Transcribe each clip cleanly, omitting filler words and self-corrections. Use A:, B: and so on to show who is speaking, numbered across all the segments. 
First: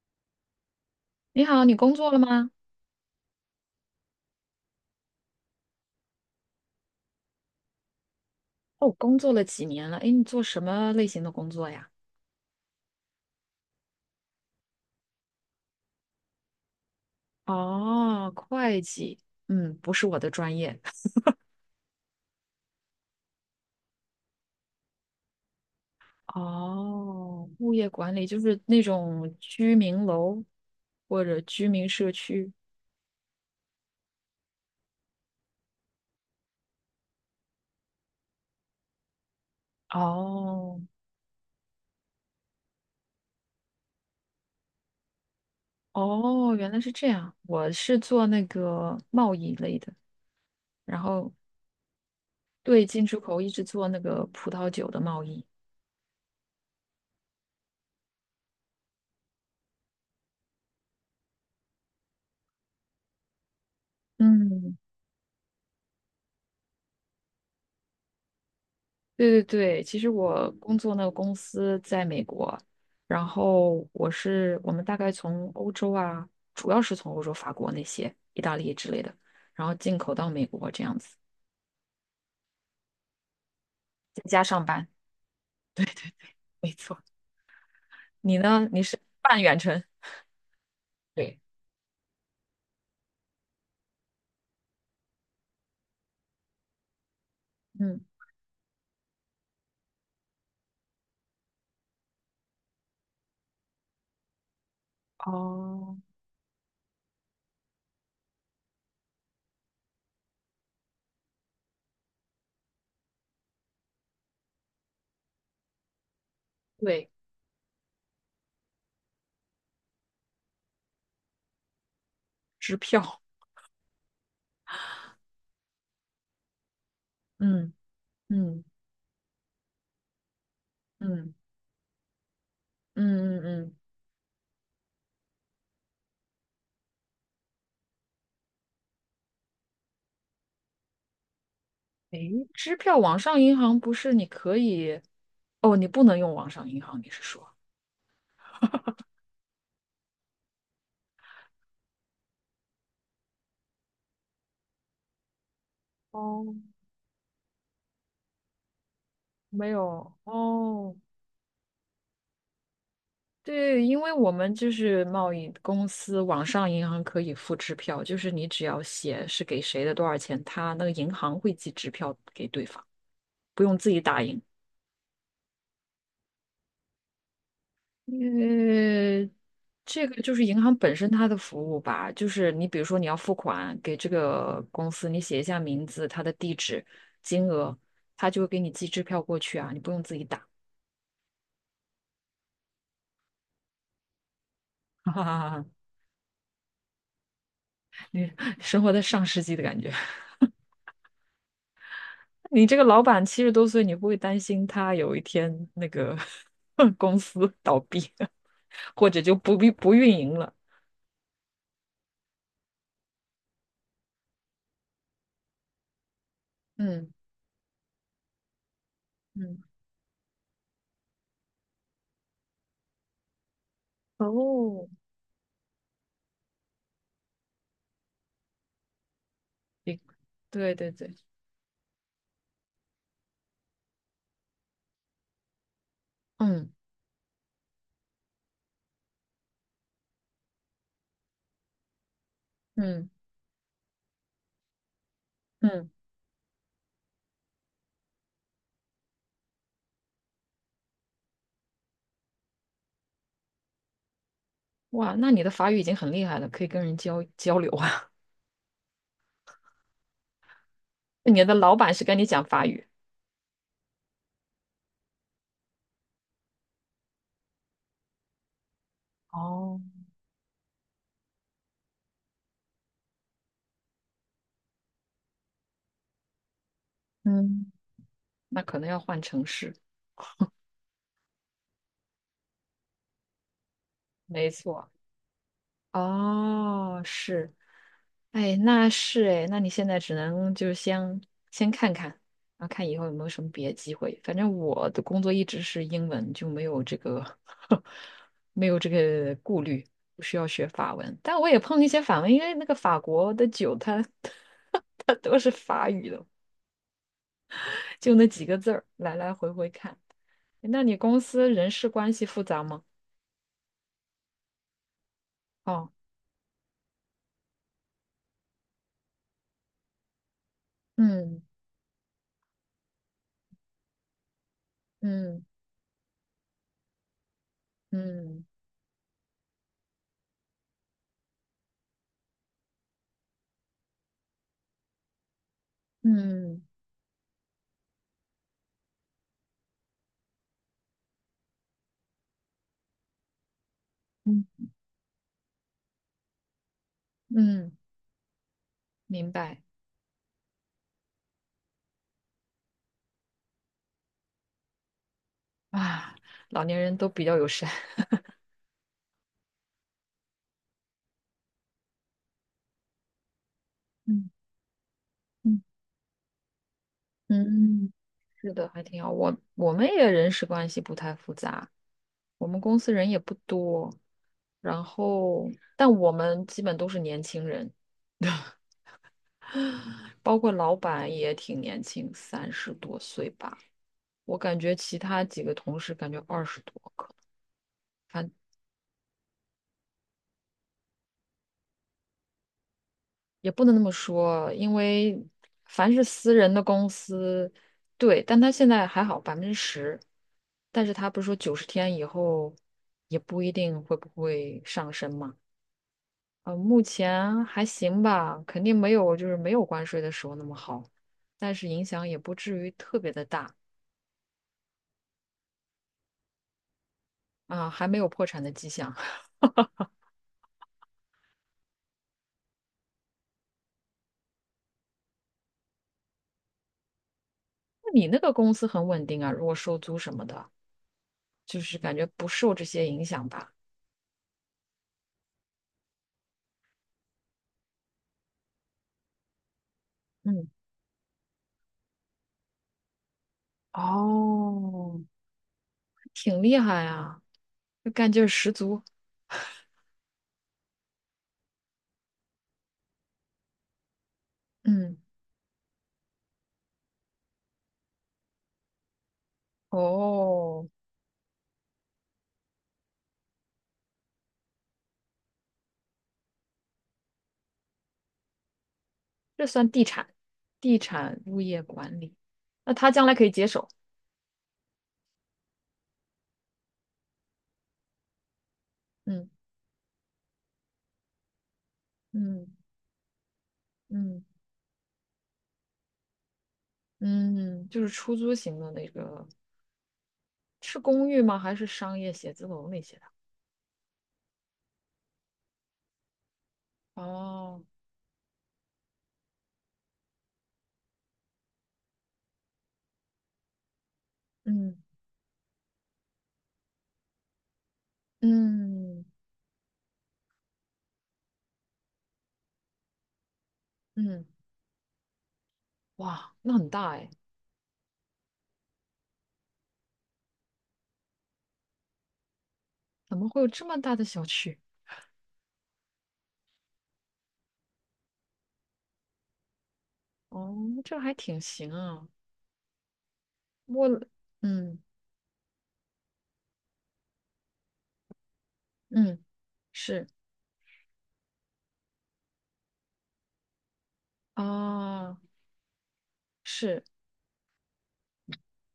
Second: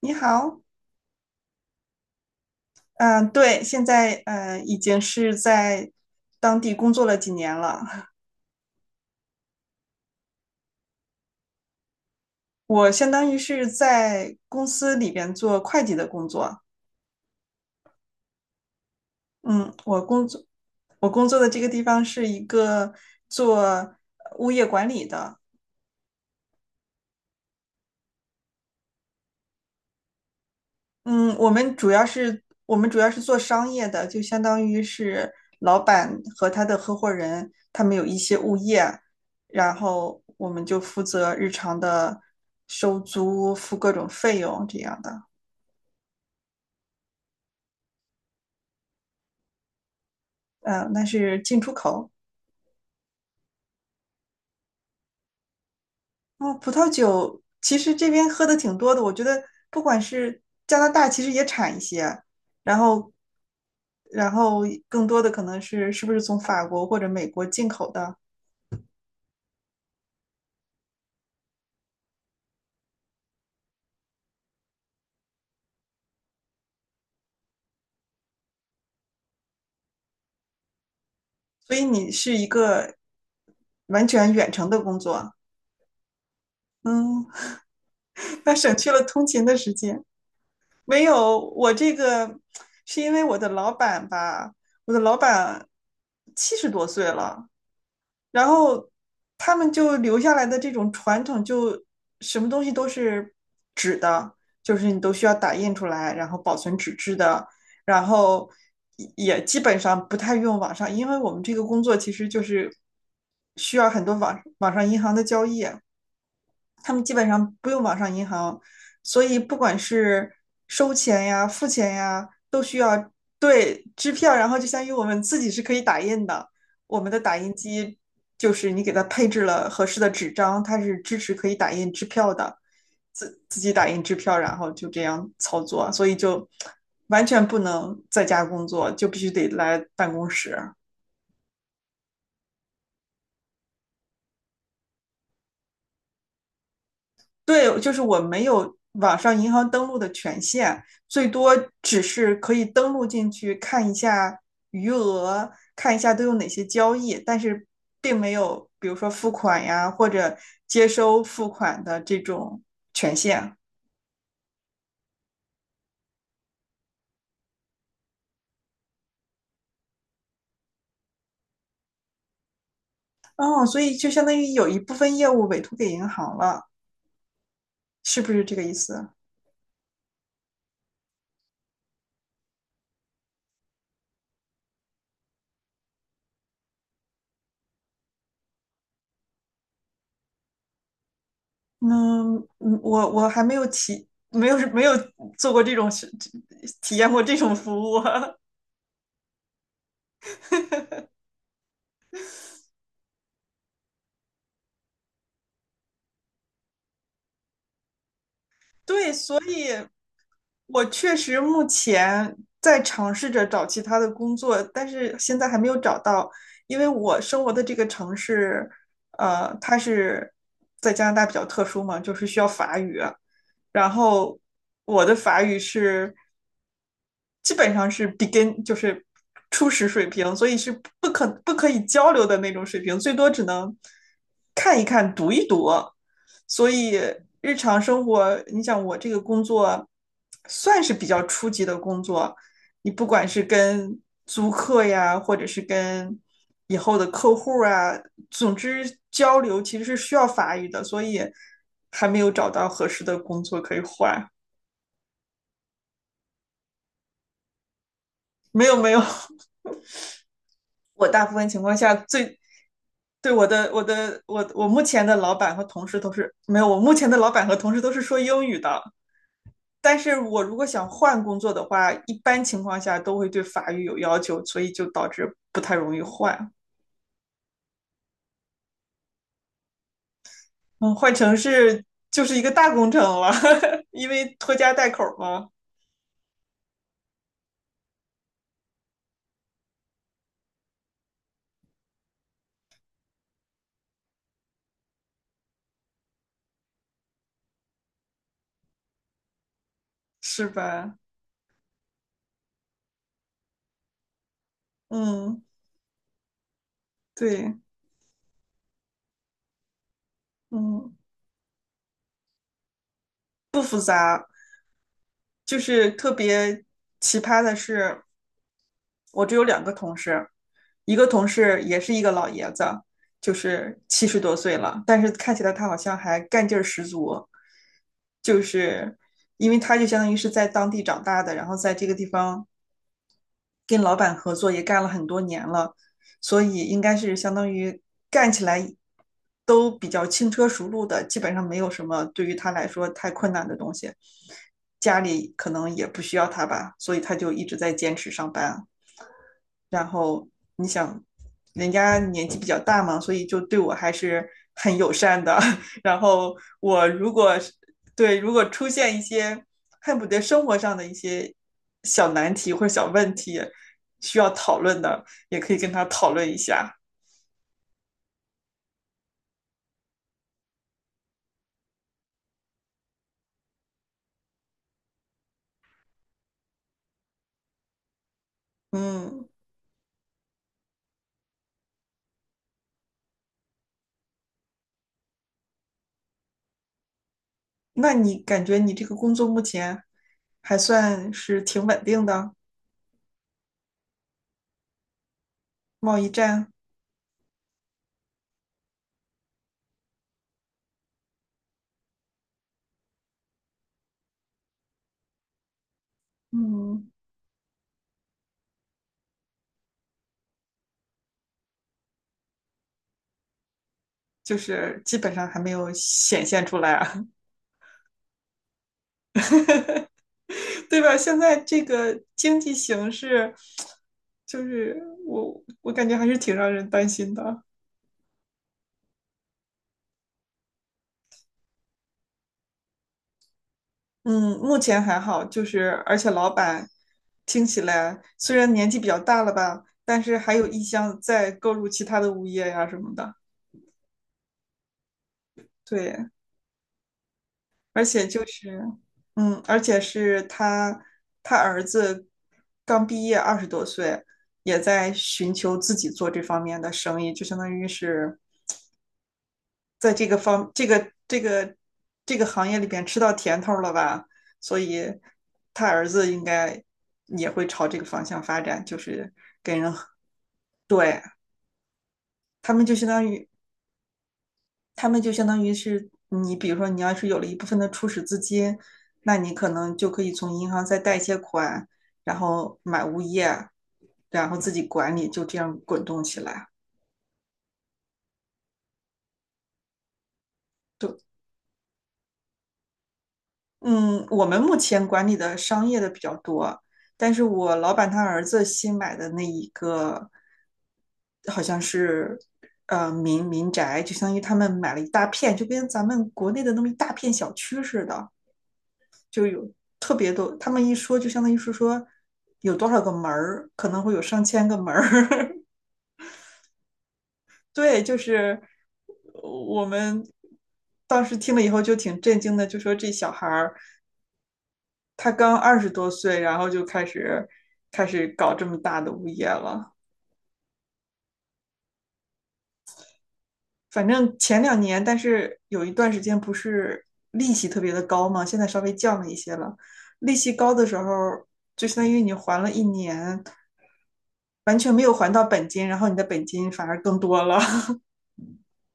A: 你好，
B: 你好，你工作了吗？
A: 嗯，对，现在已经是在当地工作了几年了。
B: 哦，工作了几年了？哎，你做什么类型的工作呀？
A: 我相当于是在公司里边做会计的工作。
B: 哦，会计，
A: 嗯，
B: 嗯，不
A: 我
B: 是我
A: 工
B: 的
A: 作
B: 专业。
A: 我 工作的这个地方是一个做物业管理的，
B: 哦，物业管理就是那种居民楼或
A: 嗯，
B: 者
A: 我
B: 居
A: 们
B: 民
A: 主要
B: 社
A: 是
B: 区。
A: 我们主要是做商业的，就相当于是老板和他的合伙人，他们有一些物业，然后我们就
B: 哦，
A: 负责日常的收租、付各种费用这样的。
B: 哦，原来是这样。我是做那个贸易类的，
A: 嗯、
B: 然
A: 那
B: 后
A: 是进出口。
B: 对进出口一直做那个葡萄酒的贸易。
A: 哦，葡萄酒其实这边喝的挺多的，我觉得不管是加拿大，其实也产一些，然后然后
B: 嗯，
A: 更多的可能是不是从法国或者美国进口的。
B: 对对对，其实我工作那个公司在美国，然后我们大概从欧洲啊，主要是从欧洲、法国那些、意大利之类的，然后进口到美国这样子，
A: 所以你是一个完
B: 在
A: 全
B: 家
A: 远
B: 上
A: 程的
B: 班。
A: 工作啊，
B: 没错，
A: 嗯，
B: 你
A: 那
B: 呢？
A: 省
B: 你
A: 去
B: 是
A: 了通
B: 半
A: 勤的
B: 远
A: 时
B: 程？
A: 间。没
B: 对，
A: 有，我这个是因为我的老板吧，我的老板七十多岁了，
B: 嗯，
A: 然后他们就留下来的这种传统，就什么东西都是纸的，就是你都需要打印出
B: 哦，
A: 来，然后保存纸质的，然后也基本上不太用网上，因为我们这个工作其实就是需要很多网上银行的交易。他们
B: 对，
A: 基本上不用网上银行，所以不管是收钱呀、付钱呀，都
B: 支
A: 需要，
B: 票，
A: 对，支票，然后就相当于我们自己是可以打印的，我们的打印
B: 嗯
A: 机就
B: 嗯
A: 是你给它配置了合适的纸张，它是支持
B: 嗯
A: 可以打印支票的，
B: 嗯
A: 自
B: 嗯
A: 自己
B: 嗯，
A: 打印支票，然后就这样操作，所以就完全不能在家工作，就必须得来办公室。
B: 诶，支票网上银行不是你可以？哦，你不能用网上银行，你是说？
A: 对，就是我没有网上银行登录的权限，最多只是可以登录进去看一下余额，看一下都有哪
B: 哦，
A: 些交易，但是并没有比如说付款
B: 没
A: 呀或
B: 有
A: 者接
B: 哦，
A: 收付款的这种权限。
B: 对，因为我们就是贸易公司，网上银行可以付支票，就是你只要写是给谁的多少钱，他那个银行会寄支票给对方，不
A: 哦，
B: 用
A: 所
B: 自
A: 以
B: 己
A: 就
B: 打
A: 相当
B: 印。
A: 于有一部分业务委托给银行了，是不是这个意思？
B: 呃，这个就是银行本身它的服务吧，就是你比如说你要付款给这个公司，你写一下名字、它的地址、金额，他就会给你寄支票过去啊，你不用自己打。
A: 嗯，嗯我还没有体没有没有
B: 哈哈哈
A: 做过
B: 哈，
A: 这种体验过这种服务。
B: 你生活在上世纪的感觉。你这个老板70多岁，你不会担心他有一天那个 公司倒闭，或
A: 对，
B: 者就
A: 所
B: 不
A: 以
B: 必不运营了？
A: 我确实目前在尝试着找其他的工作，但是现在还没有找到，因为
B: 嗯
A: 我生活的这个城市，
B: 嗯，
A: 它是在加拿大比较特殊嘛，就是需要法语，然后
B: 哦，
A: 我的法语基本上是 begin，就是初始
B: 一
A: 水平，所以是
B: 对对
A: 不
B: 对，
A: 可不可以交流的那种水平，最多只能看一看、读一读。所
B: 嗯
A: 以日常生活，你想我这个工作算是比较初级的工作，你不
B: 嗯
A: 管是跟租客呀，或者是
B: 嗯，
A: 跟以后的客户啊，总之交流其实是需要法语的，所以还没有找到合适的工作可以换。
B: 哇，那你的法语已经很厉害了，可以跟人交流啊。
A: 没有没有，我大部
B: 你
A: 分
B: 的
A: 情况
B: 老
A: 下
B: 板是跟你
A: 最
B: 讲法语？
A: 对，我目前的老板和同事都是没有，我目前的老板和同事都是说英语的。
B: 哦，
A: 但是我如果想换工作的话，一般情况下都会对法语有要求，所以就导致不太容易换。
B: 嗯，那可能要换城市，
A: 嗯，换城市就是一个大工程了，因为
B: 没
A: 拖家带
B: 错。
A: 口嘛，
B: 哦，是，哎，那是哎，那你现在只能就是先先看看，然后看以后有没有什么别的机会。反正我的工作一直是英文，就没有这个 没有这个顾虑，不需要
A: 是
B: 学法
A: 吧？
B: 文。但我也碰一些法文，因为那个法国的酒它 它都
A: 嗯，
B: 是法语的，
A: 对，
B: 就那几个字儿，来来回回看。哎那
A: 嗯，
B: 你公司人事关系复杂吗？
A: 就是
B: 哦，
A: 特别奇葩的是，我只有两个同事，一个同事也是一个老爷子，就是七十多岁了，但是看起
B: 嗯
A: 来他好像还干劲儿十足，就
B: 嗯
A: 是因为他就相当于是在当地长大的，然后在这个地方跟老板合作也干了很多年了，
B: 嗯
A: 所以
B: 嗯
A: 应该是相当于干起来都比较轻车熟路的，基本上没有什么对于他来说太困难的东西。
B: 嗯。嗯
A: 家里可能也不需要他吧，所以他就一直在
B: 嗯
A: 坚持上班啊。
B: 明白
A: 然后你想，人家年纪比较大嘛，所以就对我还是很友善的。然
B: 啊，
A: 后
B: 老年
A: 我
B: 人都
A: 如
B: 比较
A: 果
B: 友善。
A: 对，如 果出现一些恨不得生活上的一些小难题或者小问题需要
B: 嗯
A: 讨论的，也可以
B: 嗯
A: 跟他讨论一下。
B: 嗯是的，还挺好。我们也人事关系不太复杂，我们公司人也不多，然后但我们基本都是年轻人，
A: 嗯，
B: 包括老板也挺年轻，30多岁吧。我感觉其他几个同事感觉20多，可能。
A: 那你
B: 反。
A: 感觉你这个工作目前还算是挺稳定的？
B: 也不能那么说，因为凡
A: 贸
B: 是
A: 易
B: 私
A: 战，
B: 人的公司，对，但他现在还好10%，但是他不是说90天以后也不一定会不会上升嘛？目
A: 嗯，
B: 前还行吧，肯定没有没有关税的时候那么好，但是影响也不至于特别的大
A: 就是基本上还没有显现出来啊。
B: 啊，还没有破产的迹象。
A: 对吧？现在这个经济形势，就是我感觉还是挺让人担心的。
B: 那你那个公司很稳定啊，如果收租什么的，就是感觉不受这些影响吧？
A: 嗯，目前还好，就是而且老板听起来虽然年纪比较大了吧，但是还有
B: 嗯，
A: 意向再购入其他的物业呀、什么的。
B: 哦，
A: 对，
B: 挺厉害啊，
A: 而
B: 就
A: 且
B: 干劲
A: 就
B: 儿十
A: 是，
B: 足。
A: 嗯，而且是他儿子刚毕业二十多岁，也在
B: 嗯，
A: 寻求自己做这方面的生意，就相当于是在这个方这
B: 哦，
A: 个这个这个行业里边吃到甜头了吧，所以他儿子应该也会朝这个方向发展，就是
B: 这
A: 给
B: 算
A: 人
B: 地产，地
A: 对，
B: 产物业管理。
A: 他们就
B: 那
A: 相
B: 他
A: 当
B: 将来可
A: 于
B: 以接手。
A: 他们就相当于是你，比如说你要是有了一部分的初始资金，那
B: 嗯
A: 你可能就可以从银行再贷一些款，然
B: 嗯
A: 后买物业，
B: 嗯
A: 然后自己管理，就这样滚动起来。
B: 嗯，就是出租型的那个，是
A: 对，
B: 公寓吗？还是商业写字楼那些的？
A: 嗯，我们目前管理的商业的比较多，但是我
B: 哦，
A: 老板他儿子新买的那一个，好像是民宅，就相当于他们买
B: 嗯
A: 了一大片，就跟咱们国内的那么一大片小区似的，
B: 嗯
A: 特别多。他们一说就相当于是说有多少个门儿，可能会有上
B: 嗯，
A: 千个门儿。
B: 哇，那很大哎，
A: 对，就是我们当时听了以后就挺震惊的，就说这小
B: 怎
A: 孩
B: 么会有
A: 儿。
B: 这么大的小区？
A: 他刚二十多岁，然后就开始搞这么大的物业了。
B: 哦，这还挺行啊。
A: 反
B: 我，
A: 正前两
B: 嗯
A: 年，但是有一段时间不是利息特别的高嘛，现在稍微降了一
B: 嗯，
A: 些了。
B: 是
A: 利息高的时候，就相当于你还了一年，完全没有还
B: 啊，
A: 到本金，然后你的本金反而
B: 是。
A: 更多了。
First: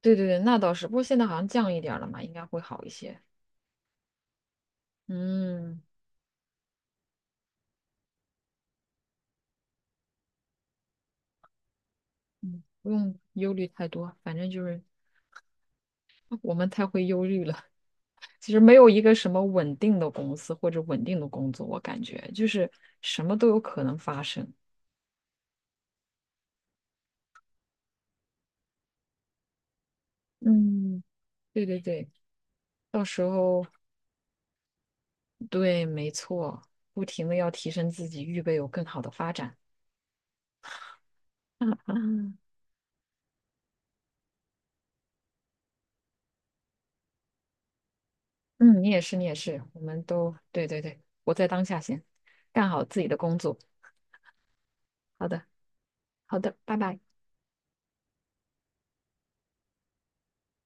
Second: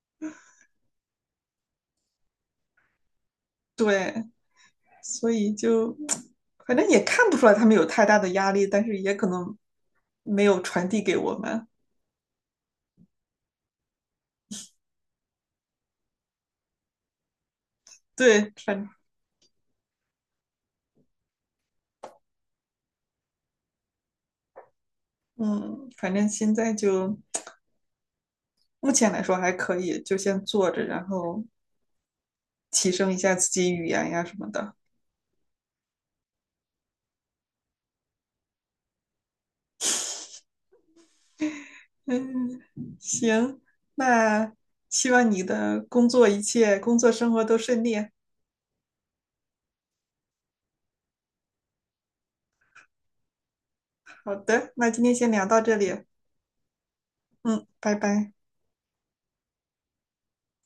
B: 对对对，那倒是。不过现在好像降一点儿了嘛，应该会好一些。
A: 对，所以
B: 嗯
A: 就反正也看不出来他们有太大的压力，但是也可能没有传递给我们。
B: 嗯，不用忧虑太多，反正就是我们太会忧虑了。
A: 对，
B: 其实没有一个什么稳定的公司或者稳定的工作，我感觉就是什么都有可能发生。
A: 反正现在就目前来说还可以，就先做着，
B: 嗯，
A: 然后
B: 对对对，
A: 提
B: 到
A: 升一
B: 时
A: 下自
B: 候
A: 己语言呀什么的。
B: 对，没错，不停的要提升自己，预备有更好的发展。
A: 嗯，行，那希望你的工作一切，工作生活都顺利。
B: 嗯，你也是，你也是，我们都对对对，活在当下先，干好自己的工作。
A: 好的，那今天
B: 好
A: 先
B: 的，
A: 聊到这里。
B: 好的，拜拜。
A: 嗯，拜拜。